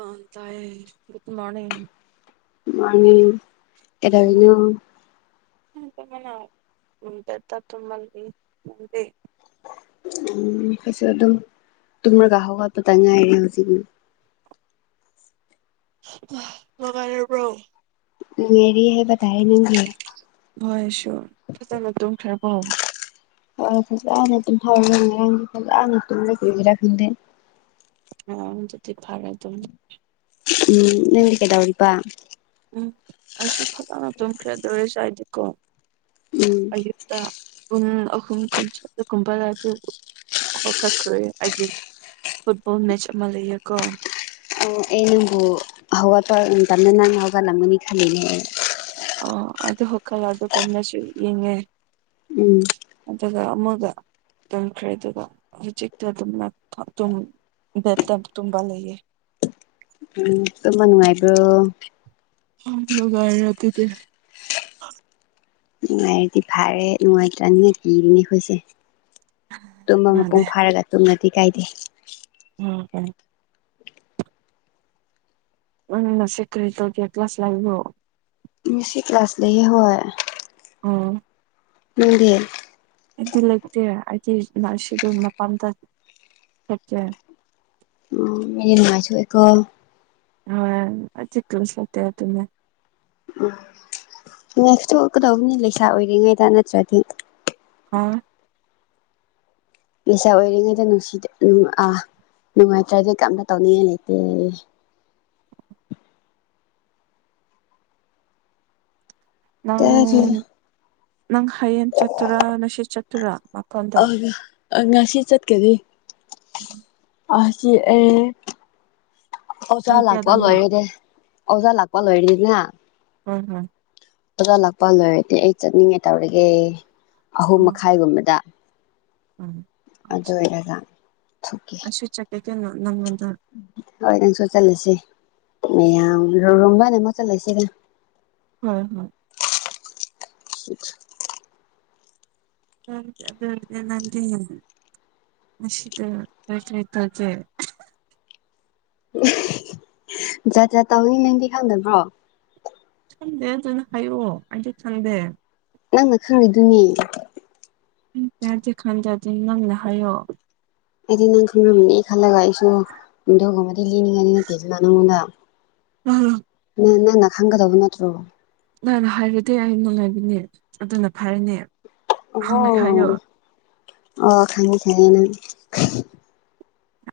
ꯑ ꯇꯥꯏꯌꯦ ꯃꫭꯔꯅꯤꯡ ꯃꯥꯅꯤ ꯀꯩꯗꯧꯔꯤꯅꯣ ꯃꯅ ꯄꯗ ꯇꯣꯃꯜꯂꯤ ꯃꯗꯤ ꯀ ꯑꯗꯨ ꯇꯔ ꯀꯍ ꯇꯉꯥꯏꯔ ꯍꯧꯖꯤꯅ ꯅꯨꯡꯉꯥꯏꯔꯤꯕ꯭ꯔꯣ ꯃꯦꯔꯤ ꯍꯥꯏ ꯇꯥꯏ ꯅꯪꯒ ꯍꯣꯏꯁꯨ ꯐꯖꯅ ꯊꯨꯝꯈ꯭ꯔꯦꯀꯣ ꯐꯖꯅ ꯇꯨꯝꯃ ꯐꯖꯅ ꯈꯪꯗꯦ ꯑ ꯑꯗꯨꯗꯤ ꯐꯥꯔꯦꯗ ꯎꯝ ꯅꯪꯗꯤ ꯀꯩꯗꯧꯔꯤꯕ ꯎꯝ ꯑꯩꯁꯨ ꯐꯖꯥꯅ ꯇꯨꯝꯈ꯭ꯔꯦ ꯍꯥꯏꯗꯤꯀꯣ ꯎꯝ ꯑꯌꯨꯛꯇ ꯎꯝ ꯑꯍꯨꯝ ꯈꯨ ꯀꯨꯝꯄꯦ ꯍꯧꯒꯠꯈꯈꯦ ꯐꯨꯠꯕꯣꯜ ꯃꯦꯠꯆ ꯑꯃ ꯂꯩꯌꯦꯀꯣ ꯑꯩ ꯅꯪꯕꯨ ꯍꯧꯒꯠꯄꯥ ꯇꯝꯅ ꯅꯪ ꯍꯥꯎꯒꯂꯝꯒꯅꯤ ꯈꯅꯦ ꯑꯣ ꯑꯗꯨ ꯈꯜꯂ [inaudible] ꯑꯗꯨ ꯀꯟꯅꯁꯨ ꯌꯦꯡꯉꯦ ꯎꯝ ꯑꯗꯨꯒ ꯑꯃꯒ ꯇꯟꯈ꯭ꯔꯦ ꯑꯗꯨꯒ ꯍꯧꯖꯤꯛꯇ ꯑꯗꯨꯝ ꯑꯗꯨꯝ ꯦꯠꯇ [inaudible] ꯇꯨꯝꯕ ꯂꯩꯌꯦ ꯎꯝ ꯀꯃ ꯅꯨꯡꯉꯥꯏꯕ ꯂꯕꯥꯔꯇꯗꯤ [inaudible] ꯅꯨꯡꯉꯥꯏꯔꯗꯤꯐꯔꯦ ꯅꯨꯡꯉꯥꯏ ꯇꯥꯅꯤ ꯈꯣꯏ ꯅꯤꯁ ꯇꯨꯝꯕ ꯃꯥꯅꯦ ꯃꯄꯨꯡ ꯐꯥꯔꯒ ꯇꯨꯝꯉꯗꯤ ꯀꯥꯏꯗꯦ ꯑꯣꯝ [inaudible] ꯎꯅ ꯁꯦꯀ꯭ꯔꯦꯇꯧ ꯀ꯭ꯂ ꯀ꯭ꯂꯥꯁ ꯂꯕ ꯃꯁꯤ ꯀ꯭ꯂꯥꯁ ꯂꯩꯦ ꯍꯣꯏ ꯎꯝ ꯃꯗꯦꯜ ꯏꯗꯤ ꯂꯩꯇ ꯍꯥꯏꯗꯤ ꯁꯤꯗꯅ ꯄꯝꯗ ꯊꯇ ꯑꯣ ꯃ ꯃꯥꯁꯨ ꯑꯩꯀꯣ ꯍꯣꯏ ꯆꯤꯀꯂꯁꯇ ꯇꯨꯃꯦ ꯎꯝ ꯅꯦꯛꯁꯇꯨ ꯀꯩꯗꯧꯕꯅꯤ ꯂꯩꯁꯥ ꯑꯣꯏꯔꯤꯉꯩꯗ ꯅꯠꯇ꯭ꯔꯗꯤ ꯍꯥꯥ ꯂꯩꯁꯥ ꯑꯣꯏꯔꯤꯉꯩꯗ ꯅꯨꯡꯁꯤ ꯑꯥ ꯅꯨꯡꯉꯥꯏꯇ꯭ꯔꯗꯤ ꯀꯃꯥꯏ ꯇꯧꯅꯤ ꯅꯪ ꯇ [inaudible] ꯅꯪ ꯍꯌꯦꯡ ꯆꯥꯠꯇꯨꯔꯥ ꯅꯨꯡꯁꯤꯠ ꯆꯠꯇꯨꯔꯥ ꯃꯥꯄꯜꯗ ꯉꯁꯤ ꯆꯠꯀꯦꯗꯤ ꯎꯝ ꯑ ꯁꯤ ꯑꯦ ꯑꯣ ꯄꯨꯡ ꯆꯂꯥꯛꯄꯣ ꯀꯌꯥꯗꯅꯣ ꯂꯣꯏꯔꯦꯗꯦ ꯑꯣꯖꯥ ꯂꯥꯛꯄ ꯂꯣꯏꯔꯅꯤꯅ [inaudible] ꯇꯂꯥꯛꯄ ꯂꯣꯏꯔꯗꯤ ꯑꯩ ꯆꯠꯅꯤꯡꯉꯦ ꯇꯧꯔꯒꯦ ꯑꯍꯨꯝ ꯎꯝ ꯃꯈꯥꯏꯒꯨꯝꯕꯗ ꯎꯝ ꯑꯗꯣ ꯑꯣꯏꯔꯒ ꯊꯣꯛꯀꯦ ꯑꯩꯁꯨ ꯆꯠꯀꯦ ꯀꯩꯅꯣ ꯅꯪꯉꯣꯟꯗ ꯍꯣꯏ ꯅꯪ ꯁꯆꯜꯂꯁꯤ ꯃ ꯌꯥꯝ ꯔꯣꯝꯕꯅꯦ ꯃ ꯆꯠ ꯂꯩꯁꯤꯦꯒ ꯍꯣꯏ ꯍꯣꯏ ꯎ ꯎ ꯑꯗꯨꯗꯤ ꯅꯟ ꯃꯁꯤꯁꯤꯗ ꯍ ꯂꯩꯣꯏ ꯇꯦ ꯖꯠ ꯖꯥꯠ ꯇꯧꯅꯤ ꯅꯪꯗꯤ ꯈꯪꯗꯅꯕ꯭ꯔꯣ ꯁꯟꯗꯦ ꯑꯗꯨꯅ ꯍꯥꯏꯌꯣ ꯑꯩꯁꯨ ꯁꯟꯗꯦ ꯅꯪꯅ ꯈꯪꯔꯨꯗꯨꯣꯏꯅꯦ ꯆꯖꯦ ꯈꯥꯟꯖꯖꯤ ꯅꯅ ꯍꯥꯏꯣ ꯑꯩꯗꯤ ꯅꯪ ꯊꯨꯝꯔꯝꯃꯤꯅꯤ ꯈꯜꯂꯒ ꯑꯩꯁꯨ ꯒꯨꯝꯕꯗꯤ ꯂꯤꯅꯤꯡꯉꯅꯤ ꯅꯠꯇꯦ ꯑꯗꯨꯅ ꯅꯪꯉꯣꯟꯗ ꯎꯝ ꯅꯪꯅ ꯈꯪꯒꯗꯕ ꯅꯠꯇ꯭ꯔꯣ ꯅ ꯍꯥꯏꯔꯗꯤ ꯑꯩ ꯅꯨꯡꯉꯥꯏꯕꯅꯦ ꯑꯗꯨꯅ ꯐꯔꯅꯦ ꯑꯣ ꯑꯣ ꯈꯉ ꯊꯌꯦꯅ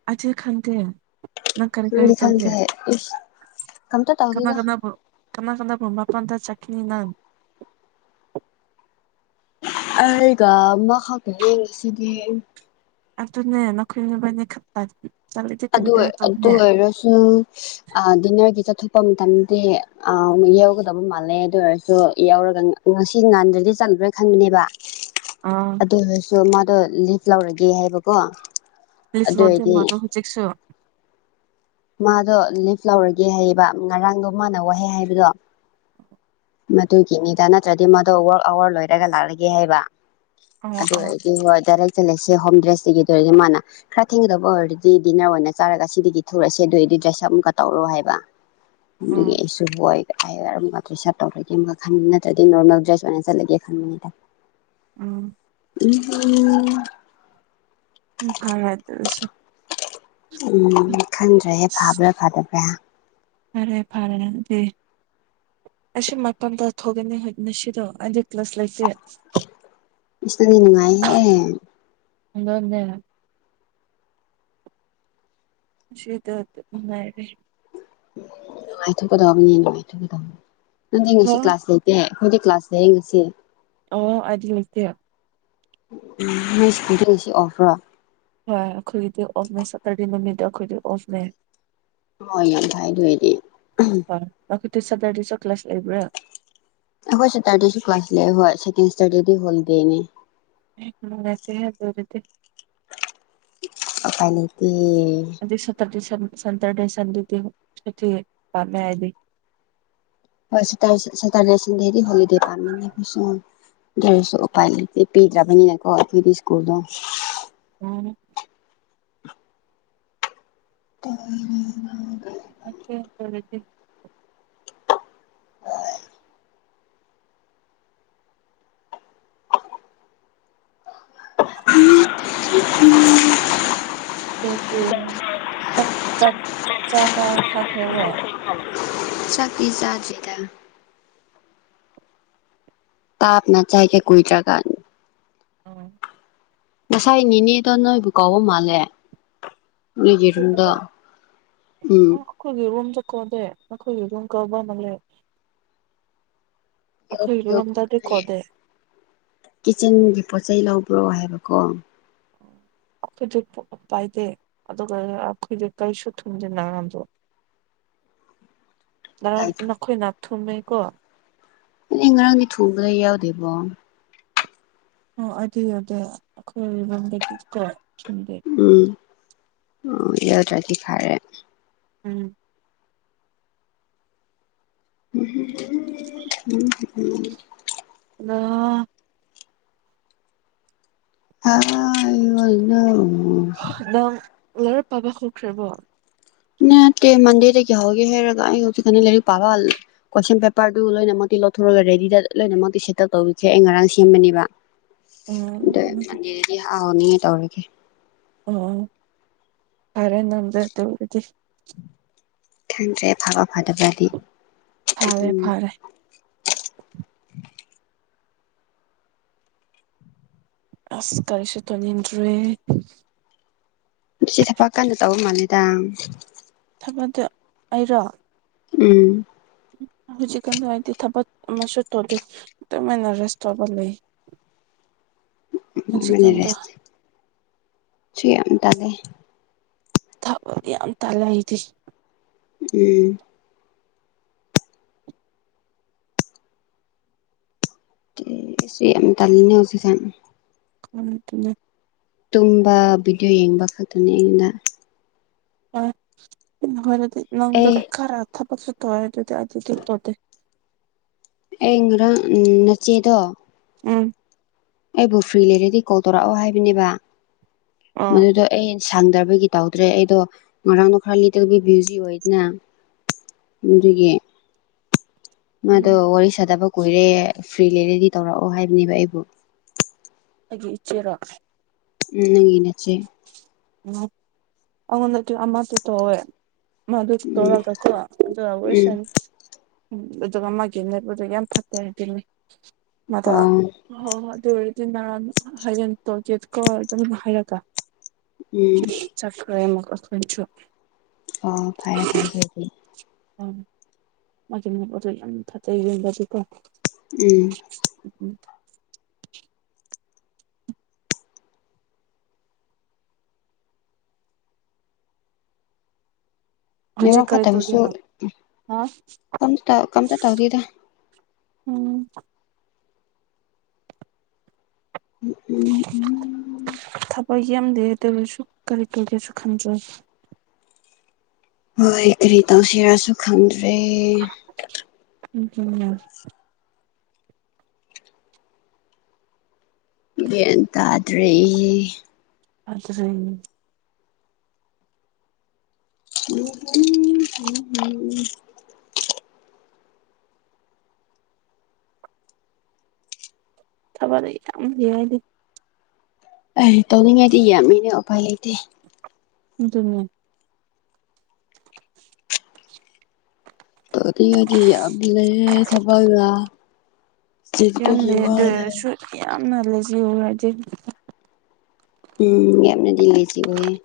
ꯑꯆ ꯈꯥꯟꯗꯦ ꯅꯪ ꯀꯔꯤ ꯀꯔꯤ ꯅꯪꯗꯤ ꯇꯧꯒꯦ ꯈꯪꯗꯦ ꯏꯁ ꯀꯝꯇ ꯀꯅꯥ ꯇꯧꯗꯦꯗ ꯀꯅꯥꯕꯨ ꯀꯅꯥ ꯀꯅꯥꯕꯣ ꯄꯟꯊꯥ ꯆꯈꯅꯤ ꯅꯝ ꯑꯩꯒꯃꯅꯦꯁꯤꯗ ꯑꯗꯨ ꯑꯗꯨ ꯅ ꯅꯈꯜꯅꯕꯅꯦ ꯈ ꯑꯗꯨ ꯑꯣꯏ ꯑꯗꯨ ꯑꯣꯏꯔꯁꯨ ꯑ ꯗꯤꯅꯔꯒꯤꯇ ꯊ ꯂꯄ ꯃꯇꯝꯗꯤ ꯌꯥꯧꯒꯗꯕ ꯃꯥꯜꯂꯦ ꯑꯗꯨ ꯑꯣꯏꯔꯁꯨ ꯌꯥꯧꯔꯒ ꯉꯁꯤ ꯉꯥꯟꯗ꯭ꯔꯗꯤ ꯆ ꯈꯗ꯭ꯔꯣꯏ ꯈꯟꯕꯅꯦꯕ ꯑꯥ ꯑꯗꯨ ꯑꯣꯏꯔꯁꯨ ꯃꯥꯗꯣ ꯂꯤꯚ ꯂꯧꯔꯒꯦ ꯍꯥꯏꯕꯀꯣ ꯑꯗꯨ ꯁꯂꯗ ꯑꯣꯏꯔꯗꯤ ꯃ ꯑꯗꯨꯣ ꯍꯧꯖꯤꯛꯁꯨ ꯃꯥꯗꯣ ꯂꯤꯐ ꯂꯧꯔꯒꯦ ꯍꯥꯏꯌꯦꯕ ꯉꯔꯥꯡꯗꯣ ꯃꯥꯅ ꯋꯥꯍꯩ ꯍꯥꯏꯕꯗꯣ ꯃꯗꯨꯒꯤꯅꯤꯗ ꯅꯠꯇ꯭ꯔꯗꯤ ꯃꯗꯨꯣ ꯋꯥꯋꯔꯛ ꯑꯋꯥꯔ ꯂꯣꯏꯔꯒ ꯂꯥꯛꯂꯒꯦ ꯍꯥꯏꯕ ꯑꯣ ꯑꯣ ꯑꯗꯨꯗꯗꯤ ꯍꯗꯔ ꯆꯠꯂꯁꯦ ꯍꯣꯝ ꯗ꯭ꯔꯦꯁꯇꯒꯤ ꯑꯗꯨ ꯑꯣꯏꯔꯒ ꯃꯥꯅ ꯈꯔ ꯊꯦꯡꯒꯗꯕ ꯑꯣꯏꯔꯗꯤ ꯗꯤꯟꯅꯔ ꯑꯣꯏꯅ ꯆꯥꯔꯒ ꯑꯁꯤꯗꯒꯤ ꯊꯨꯔꯛꯁꯦ ꯑꯗꯨ ꯑꯩꯗꯤ ꯗ꯭ꯔꯦꯁꯑꯞ ꯑꯃꯨꯛꯀ ꯇꯧꯔꯣ ꯍꯥꯏꯕ ꯑꯗꯨꯒꯤ ꯑꯣ ꯑꯩꯁꯨ ꯍꯣꯏ ꯕꯦꯁ ꯇꯧꯔꯒꯦ ꯑꯃ ꯈꯟꯕ ꯅꯠꯇ꯭ꯔꯗꯤ ꯅꯣꯔꯃꯦꯜ ꯗ꯭ꯔꯦꯁ ꯑꯣꯏꯅ ꯆꯠꯂꯒꯦ ꯈꯟꯕꯅꯤꯗ ꯎꯝ ꯎꯝ ꯎ ꯐꯔ ꯍꯥꯏ ꯑꯗꯨꯔꯁ ꯎꯝ ꯈꯟꯗ꯭ꯔꯦꯍꯦ ꯐꯥꯕ꯭ꯔꯥ ꯐꯗꯕ꯭ꯔꯥ ꯑꯔꯦ ꯐꯥꯔꯅꯦ ꯑꯁꯨ ꯃꯄꯐꯝꯗ ꯊꯣꯛꯒꯅꯤꯁꯤꯗꯣ ꯑꯩꯗꯤ ꯀ꯭ꯂꯥꯁ ꯂꯩꯖꯦ ꯏꯅꯗꯤ ꯅꯨꯡꯉꯥꯏ ꯍꯦ ꯑꯗꯗꯔ ꯁꯤ ꯇꯦ ꯎ ꯅꯨꯡꯉꯥꯏꯊꯣꯛꯀꯗꯕꯅꯦ ꯅꯨꯡꯉꯥꯏꯊꯣꯛꯀꯗꯅꯦ ꯅꯪꯗꯤ ꯉꯁꯤ ꯍꯜꯂꯣ ꯀ꯭ꯂꯥꯁ ꯂꯩꯇꯦ ꯑꯩꯈꯣꯏꯗ ꯀ꯭ꯂꯥꯁꯇ ꯌꯦꯡꯉꯁꯤꯦ ꯑꯣ ꯑꯗꯤ ꯃꯤꯁꯦꯔ ꯎ ꯃꯤꯁꯀꯨꯗꯁꯤ ꯑꯣꯐ꯭ꯔꯣ ꯍꯣꯏ ꯑꯩꯈꯣꯏꯒꯤꯗꯤ ꯑꯣꯐꯅꯦ ꯁꯇꯔꯗꯦ ꯅꯨꯃꯤꯠꯠꯇ ꯑꯩꯈꯣꯏꯗꯤ ꯑꯣꯐꯅꯦ ꯍꯣꯏ ꯌꯥꯝ ꯐꯥꯏꯗ ꯑꯣꯏꯗꯤ ꯇ ꯁꯦꯇꯔꯗꯦꯁꯨ ꯀ꯭ꯂꯥꯁ ꯂꯩꯕ꯭ꯔꯥ ꯍꯣꯏ ꯁꯦꯇꯔꯗꯦꯁꯨ ꯀ꯭ꯂꯥꯁ ꯂꯩ ꯍꯣꯏ ꯁꯦꯀꯦꯟ ꯁꯦꯇꯔꯗꯦꯗꯤ ꯍꯣꯂꯤꯗꯦꯅꯤ ꯗ ꯑꯣꯏꯔꯗꯤ ꯑꯣꯥꯏꯅꯤ ꯑꯗꯨꯙꯛ ꯁꯇꯔꯗꯤ ꯁꯟꯇꯔꯅꯤ ꯁꯟꯗꯤꯤꯤ ꯄꯥꯝꯃꯦ ꯍꯥꯏꯗꯤ ꯍꯣꯏ ꯁꯦꯇ ꯁꯦꯇꯔꯗꯦ ꯍꯣꯗꯦ ꯄꯥꯝꯅꯦ ꯀ ꯗꯁꯨ ꯎꯄꯥꯏ ꯂꯩꯇꯦ ꯄꯤꯗ꯭ꯔꯕꯅꯤꯅ ꯀꯣꯜꯈꯗꯤ ꯁ꯭ꯀꯨꯜꯗꯣ ꯎꯝ ꯎꯝ ꯑꯦꯂ ꯎꯝ ꯎꯝ ꯑꯗꯨꯗꯤ ꯆ ꯆꯠ ꯆꯥ ꯆꯥ ꯊꯥꯈ꯭ꯔꯦꯕ ꯆꯇꯤ ꯆꯥꯖꯤꯗ ꯇꯞꯅ ꯆꯥꯏꯀꯦ ꯀꯨꯏꯔꯒꯥꯟ ꯑ ꯉꯁꯥꯏ ꯏꯅꯦꯗ ꯅꯣꯏ ꯨꯀꯧꯕ ꯃꯥꯜꯂꯦ ꯂꯩꯔꯗꯣ ꯑꯩꯈꯣꯏꯗꯔꯣ ꯎꯝ ꯀꯣꯟꯗꯦ ꯅꯈꯣꯏꯒꯤ ꯑꯗꯨꯝ ꯀꯧꯕꯕ ꯑꯃ ꯂꯩ ꯀꯧꯗꯦ ꯀꯤꯆꯟꯒꯤ ꯄꯣꯠ ꯆꯩꯩ ꯂꯧꯕ ꯂꯣ ꯍꯥꯏꯕꯀꯣ ꯑꯩꯈꯣꯏꯗꯤ ꯄꯥꯏꯗꯦ ꯑꯗꯨꯒ ꯑꯩꯈꯣꯏꯗꯤ ꯀꯔꯤꯁꯨ ꯊꯨꯝꯗꯦ ꯅꯔꯥꯡꯗꯣ [inaudible] ꯉꯔꯥꯡ ꯅꯈꯣꯏ ꯅꯥꯊꯨꯝꯃꯦꯀꯣ ꯑ ꯉꯔꯥꯡꯗꯤ ꯊꯨꯕꯗ ꯌꯥꯎꯗꯦꯕꯣ ꯑꯣ ꯑꯗꯨ ꯑꯗꯨꯗ ꯑꯩꯈꯣꯏꯗꯤ ꯀꯣ ꯆꯨꯝꯗꯦ ꯎꯝ ꯑꯣ ꯌꯥꯎꯗ꯭ꯔꯖꯤ ꯈꯔꯦ ꯎꯝ ꯎ ꯎꯝ ꯅꯪ ꯍꯥꯏ ꯋꯥꯅ ꯅꯪ ꯂꯥꯢꯔꯤꯛ ꯄꯥꯕ ꯍꯧꯈ꯭ꯔꯕꯣ ꯅꯠꯇꯦ ꯃꯟꯗꯦꯗꯒꯤ ꯍꯧꯒꯦ ꯍꯥꯏꯔꯒ ꯑꯩ ꯍꯧꯖꯤꯛꯀꯥꯟ ꯂꯥꯏꯔꯤꯛ ꯄꯥꯕ ꯀꯣꯏꯁꯟ ꯄꯦꯄꯔꯗꯨ ꯂꯣꯏꯅꯃꯛ ꯂꯧꯊꯣꯛꯒ ꯔꯦꯗꯤꯗ ꯂꯣꯏꯅꯃꯛꯇꯤ ꯁꯦꯇꯜ ꯇꯧꯋꯤꯈꯩ ꯑꯩ ꯉꯔꯥꯡ ꯁꯦꯝꯕꯅꯦꯕ [unintelligible] ꯑꯥꯎ ꯅꯦ ꯇꯧꯔꯤꯒꯦ ꯑ ꯐꯔꯦ ꯅꯪꯗ ꯑꯗꯨ ꯑꯣꯏꯔꯗꯤ [unintelligible] ꯐꯔꯦ ꯐꯔꯦ [unintelligible] ꯑꯁ ꯀꯔꯤꯁꯨ ꯇꯧꯅꯤꯡꯗ꯭ꯔꯦ ꯁꯤ ꯊꯄꯥꯛ ꯀꯟꯅ ꯇꯧꯕ ꯃꯥꯜꯂꯦꯗ ꯑꯩꯔꯣ ꯎꯝ ꯍꯧꯖꯤꯛꯀꯥꯟ ꯍꯥꯏꯗꯤ ꯊꯕꯛ ꯑꯃꯁꯨ ꯇꯧꯗꯦ ꯇꯨꯃꯤꯟꯅ ꯔꯦꯁ ꯇꯧꯕ ꯂꯩ [inaudible] ꯍꯧꯖꯤꯛꯀꯥꯟꯗꯣ [unintelligible] ꯁꯨ ꯌꯥꯝ ꯇꯜꯂꯦ ꯊꯥꯕꯗꯤ ꯌꯥꯝ ꯇꯜꯂꯦ ꯑꯩꯗꯤ ꯎꯝ ꯁꯤ ꯌꯥꯝ ꯇꯜꯂꯤꯅ ꯍꯧꯖꯤꯛꯁꯦ [unintelligible] ꯇꯨꯝꯕ ꯚꯤꯗꯤꯑꯣ ꯌꯦꯡꯕ ꯈꯛꯇꯅꯦ ꯑꯩꯉꯣꯟꯗ ꯑꯗꯨ ꯑꯣꯢꯔꯗꯤ ꯅꯪꯗꯨ ꯑꯦ ꯈꯔ ꯊꯕꯛꯁꯨ [unintelligible] ꯑꯩ ꯉꯔꯥꯡ ꯅꯆꯦꯗꯣ ꯎꯝ ꯑꯩꯕꯨ ꯐ꯭ꯔꯤ ꯂꯩꯔꯗꯤ ꯀꯣꯜ ꯇꯧꯔꯛꯑꯣ ꯍꯥꯏꯕꯅꯦꯕ ꯑꯥ ꯃꯗꯨꯗꯣ ꯑꯩ ꯁꯥꯡꯗꯕꯒꯤ ꯇꯧꯗ꯭ꯔꯦ ꯑꯩꯗꯣ ꯉꯔꯥꯡꯗꯣ ꯈꯔ ꯂꯤꯇꯕꯤ ꯕ꯭ꯌꯨꯖꯤ ꯑꯣꯏꯗꯅ ꯑꯗꯨꯗꯒꯤ ꯃꯥꯗꯣ ꯎꯝ ꯋꯥꯔꯤ ꯁꯥꯗꯕ ꯀꯨꯏꯔꯦ ꯐ꯭ꯔꯤ ꯂꯩꯔꯦꯗꯤ ꯇꯧꯔꯛꯑꯣ ꯍꯥꯏꯕꯅꯦꯕ ꯑꯩꯕꯨ ꯑꯩꯒꯤ ꯏꯆꯦꯔꯣ ꯅꯪꯒꯤ ꯅꯆꯦ ꯑꯩꯉꯣꯟꯗꯗꯤ ꯑꯃꯗꯨ ꯇꯧꯋꯦ ꯃꯗꯨ ꯎꯝ ꯎꯝ [unintelligible] ꯑꯗꯨꯒ ꯃꯥꯒꯤ ꯅꯦꯠꯋꯥꯛ ꯑꯗꯨ ꯌꯥꯝ ꯐꯠꯇꯦ ꯍꯥꯏꯅꯤ ꯃꯥꯗ ꯑꯣ ꯍꯣ ꯍꯣ ꯑꯗꯨ ꯍꯌꯦꯡ ꯇꯣꯜꯀꯦꯠꯀꯣ ꯑꯗꯨꯝ ꯍꯥꯏꯔꯒ ꯎꯝ ꯆꯠꯈ꯭ꯔꯦ ꯃꯈꯣꯢꯁꯨ ꯑꯣ ꯐꯔꯦ ꯐꯔꯦ ꯑꯗꯨꯗꯤ ꯎ ꯃꯥꯒꯤ ꯅꯨꯄꯥꯗꯨ ꯌꯥꯝ ꯐꯠꯇꯦ ꯌꯨꯝꯗꯗꯤ ꯀꯣ ꯎꯝ [inaudible] ꯍꯧꯖꯤꯛ ꯅꯦꯠꯋꯥꯛ ꯀꯔꯤ ꯐꯠꯇꯕꯁꯨ ꯇꯒꯦꯅꯣ ꯍꯥ ꯀꯝꯇ ꯀꯝꯇ ꯇꯧꯗꯦꯗ ꯎꯝ [inaudible] ꯍꯣꯏ ꯌꯥꯝꯗꯦ ꯑꯗꯨꯑꯣꯢꯔꯁꯨ ꯀꯔꯤ ꯇꯧꯒꯦꯁꯨ ꯈꯟꯗ꯭ꯔꯦ ꯍꯣꯏ ꯀꯔꯤ ꯇꯧꯁꯤꯔꯁꯨ ꯈꯪꯗ꯭ꯔꯦ [unintelligible] ꯒ꯭ꯌꯥꯟ ꯇꯥꯗ꯭ꯔꯦ ꯇꯥꯗ꯭ꯔꯦ [unintelligible] ꯊꯕꯛ ꯌꯥꯝ ꯂꯩ [unintelligible] ꯑꯩ ꯇꯧꯅꯤꯡꯉꯥꯏꯗꯤ ꯌꯥꯝꯃꯤꯅꯦ ꯑꯣꯄꯥꯏ ꯂꯩꯇꯦ ꯑꯗꯨꯃꯦ ꯀꯔꯤꯒꯤ ꯌꯥꯝ ꯂꯩꯦ ꯁꯐꯗ ꯌꯥꯝ ꯁꯤꯜꯄꯒꯤ ꯂꯩ ꯑꯗꯨ ꯋꯥꯔꯦ ꯑꯣꯏꯔꯁꯨ ꯌꯥꯝꯅ ꯂꯥꯖꯌ ꯑꯣꯏ ꯍꯥꯏꯗꯤ ꯎꯝ ꯌꯝꯅꯥꯂꯥꯖꯌ ꯑꯣꯏꯌꯦ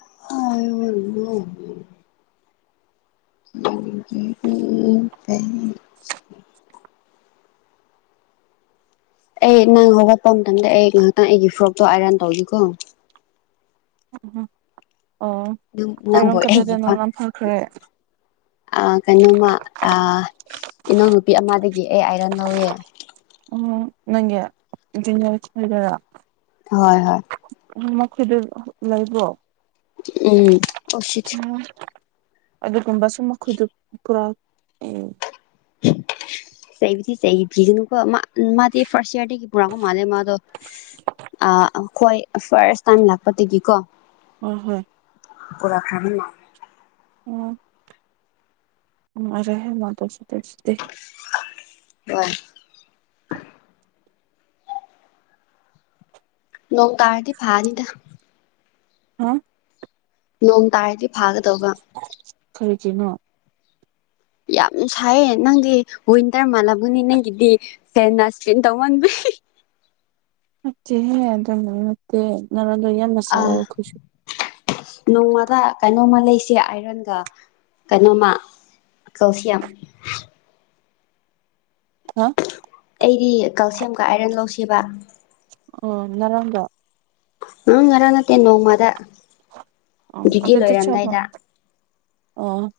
ꯑ [unintelligible] ꯍ ꯍꯝ [unintelligible] ꯑꯩ ꯅꯪ ꯍꯧꯒꯠꯄ ꯃꯇꯝꯗ ꯑꯩ ꯉꯥꯏꯍꯥꯛꯇꯪ ꯑꯩꯒꯤ ꯐ꯭ꯔꯣꯛꯇꯣ ꯑꯥꯏꯔꯟ ꯇꯥꯎꯕꯤ ꯎꯀꯣ [inaudible] ꯑꯣ ꯅꯪꯕꯨ ꯑꯥꯏꯔꯣꯟ ꯑꯩꯒꯤ ꯀꯗꯥꯏꯗꯅꯣ ꯂꯪꯊꯈ꯭ꯔꯦ ꯑ ꯀꯩꯅꯣꯃ ꯑꯥ ꯏꯅꯎꯅꯨꯄꯤ ꯑꯃꯗꯒꯤ ꯑꯩ ꯑꯥꯏꯔꯟ ꯂꯧꯋꯦ ꯎꯝ ꯅꯪꯒꯤ [unintelligible] ꯍꯥꯏꯗꯔꯥ ꯍꯣꯏ ꯍꯣꯏ ꯃꯈꯣꯏꯗ ꯂꯩꯕ꯭ꯔꯣ ꯎꯝ ꯑꯣꯁꯤꯠ! ꯑꯗꯨꯒꯨꯝꯕꯁꯨꯨꯝ ꯑꯩꯏꯗꯨ ꯄꯨꯔꯥ ꯎ ꯆꯩꯕꯗꯤ ꯆꯩꯕꯤꯒꯅꯨꯀꯣ ꯃꯥ ꯃꯥꯗꯤ ꯐꯥꯔꯁ ꯌꯥꯔꯗꯒꯤ ꯄꯨꯔꯥꯒ ꯃꯥꯜꯂꯦ ꯃꯥꯗꯣ ꯑ ꯍꯣꯏ ꯐꯥꯔꯁ ꯇꯥꯏꯝ ꯂꯥꯛꯄꯗꯒꯤꯀꯣ ꯍꯣꯏ ꯍꯣꯏ ꯄꯨꯔꯥ ꯈꯕꯤꯃꯜꯂꯦ [unintelligible] ꯋꯥ ꯅꯣꯡ ꯇꯥꯔꯗꯤ ꯐꯥꯅꯤꯗ ꯍꯥꯝ ꯅꯣꯡ ꯇꯥꯗꯤ ꯐꯒ ꯀꯔꯒꯤꯅꯣ ꯌꯥꯝ ꯁꯥꯏꯌꯦ ꯅꯪꯗꯤ ꯋꯤꯟꯇꯔ ꯃꯥꯜꯂꯕꯅꯤ ꯅꯪꯒꯤꯗꯤ ꯐꯦꯟꯅ ꯏꯁꯄꯦꯟ ꯇꯧꯃꯟꯕꯒꯤ [inaudible] ꯅꯠꯇꯦꯍꯦ ꯑꯗꯨꯝꯅ ꯅꯠꯇꯦ ꯌꯥꯝꯅ ꯁꯥꯏꯌꯦ ꯑꯥ ꯑꯩꯈꯣꯏꯁꯨ ꯅꯣꯡꯃꯔ ꯀꯩꯅꯩꯅꯣꯃ ꯂꯩꯁꯦ ꯑꯥꯏꯔꯟꯒ ꯀꯩꯅꯣꯃ ꯀꯦꯜꯁꯤꯌꯝ ꯍꯥ ꯑꯩꯗꯤ ꯀꯜꯁꯤꯌꯝꯒ ꯑꯥꯏꯔꯟ ꯂꯧꯁꯦꯕ ꯑꯣ ꯅꯔꯝꯕꯔ ꯑꯣ ꯑꯗꯨꯗ ꯆꯥꯕ [unintelligible] ꯑꯣ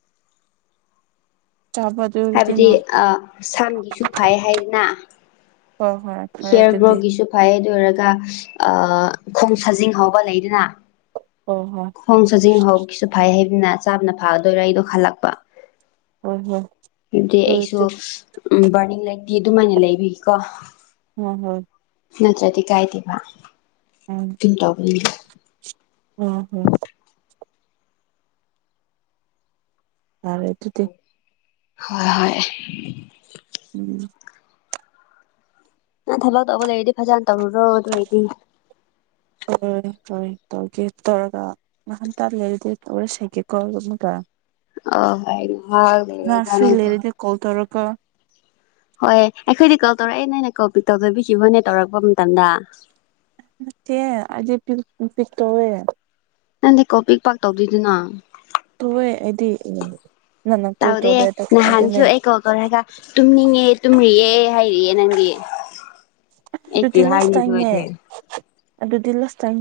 ꯆꯥꯕ ꯑꯗꯨ ꯑꯣꯏꯔꯗꯤ ꯍꯥꯏꯕꯗꯤ ꯅꯪ ꯑꯥ ꯁꯝꯒꯤꯁꯨ ꯐꯩ ꯍꯥꯏꯗꯅ ꯍꯣꯏ ꯍꯣꯏ ꯐꯔꯦ ꯍꯤꯌꯥꯔ ꯑꯗꯨꯗꯤ ꯒ꯭ꯔꯣꯒꯤꯁꯨ ꯐꯩ ꯑꯗꯨ ꯑꯣꯏꯔꯒ ꯑꯥ ꯈꯣꯡ ꯁꯥꯖꯤꯡ ꯍꯥꯎꯧꯕ ꯂꯩꯗꯅ ꯍꯣꯏ ꯍꯣꯏ ꯈꯣꯡ ꯁꯖꯤꯡ ꯍꯧ ꯀꯁꯨ ꯐꯩ ꯍꯥꯏꯩꯕꯅ ꯆꯥꯕꯅ ꯐꯥꯒꯗꯣꯏꯔꯥ ꯑꯩꯗꯣ ꯍꯜꯂꯛꯄ ꯍꯣꯏ ꯍꯣꯏ ꯑꯗꯨꯗꯤ ꯑꯩꯁꯨ ꯇꯧꯔꯤꯗꯨ ꯕꯥꯔꯅꯤꯡ ꯂꯩꯥꯏꯔꯤꯛꯇꯤ ꯑꯗꯨꯃꯥꯏꯅ ꯂꯩꯕꯤꯀꯣ ꯍꯣꯏ ꯍꯣꯏ ꯇ꯭ꯔꯗꯤ ꯀꯥꯏꯗꯦꯕ ꯀꯝ ꯇꯧꯕꯅꯤꯗ ꯎꯝ ꯎꯝ ꯌꯥꯔꯦ ꯑꯗꯨꯗꯤ ꯍꯣꯏ ꯍꯣꯏ ꯎꯝ ꯅꯪ ꯊꯕꯛꯇꯧꯕ ꯂꯩꯔꯗꯤ ꯐꯖꯅ ꯇꯧꯔꯨꯔꯣ ꯑꯗꯣꯌꯗꯤ ꯍꯣꯏ ꯍꯣꯏ ꯇꯧꯒꯦ ꯇꯧꯔꯒ ꯉꯍꯥꯟꯇꯥ ꯂꯩꯔꯗꯤ ꯇꯧꯔꯁꯒꯦ ꯀꯣꯜꯒ [unintelligible] ꯑꯣ ꯍꯣꯏ ꯉꯥꯏꯍꯛ ꯂꯩꯔꯀꯣ ꯀꯪ ꯍꯣꯏ ꯑꯩꯈꯣꯏꯗꯤ ꯀꯣꯜ ꯇꯧꯔꯛꯑꯦ ꯅꯣꯏꯅ ꯀꯣꯜ ꯄꯤꯛ ꯇꯧꯖꯕꯤꯈꯤꯕꯅꯦ ꯇꯧꯔꯛꯄ ꯃꯇꯝꯗ ꯅꯠꯇꯦ ꯑꯩꯗꯤ ꯄꯤꯛ ꯄꯤꯛꯛꯇꯧꯏ ꯫ ꯅꯪꯗꯤ ꯀꯣꯜꯄꯤꯛ ꯄꯥꯛ ꯇꯧꯗꯣꯏꯗꯨꯅ ꯇꯧꯋꯦ ꯑꯩꯗꯤ ꯅꯪꯅ ꯀꯣꯜ ꯇꯧꯗꯦ ꯅꯍꯥꯟꯁꯨ ꯑꯗꯨꯅꯦ ꯑꯩ ꯀꯣꯜ ꯇꯧꯗꯧꯔꯒ ꯇꯨꯝꯅꯤꯡꯉꯦ ꯇꯨꯝꯔꯤꯌꯦ ꯍꯥꯏꯔꯤꯑꯦ ꯅꯪꯗꯤ ꯑꯩ ꯑꯗꯨꯗꯤ ꯀꯔꯤ ꯂꯥꯁ ꯍꯥꯏꯅꯤꯗꯨ ꯇꯥꯏꯝꯅꯦ ꯑꯣꯏꯗꯦ ꯑꯗꯨꯗꯤ ꯂꯁ ꯇꯥꯝꯏ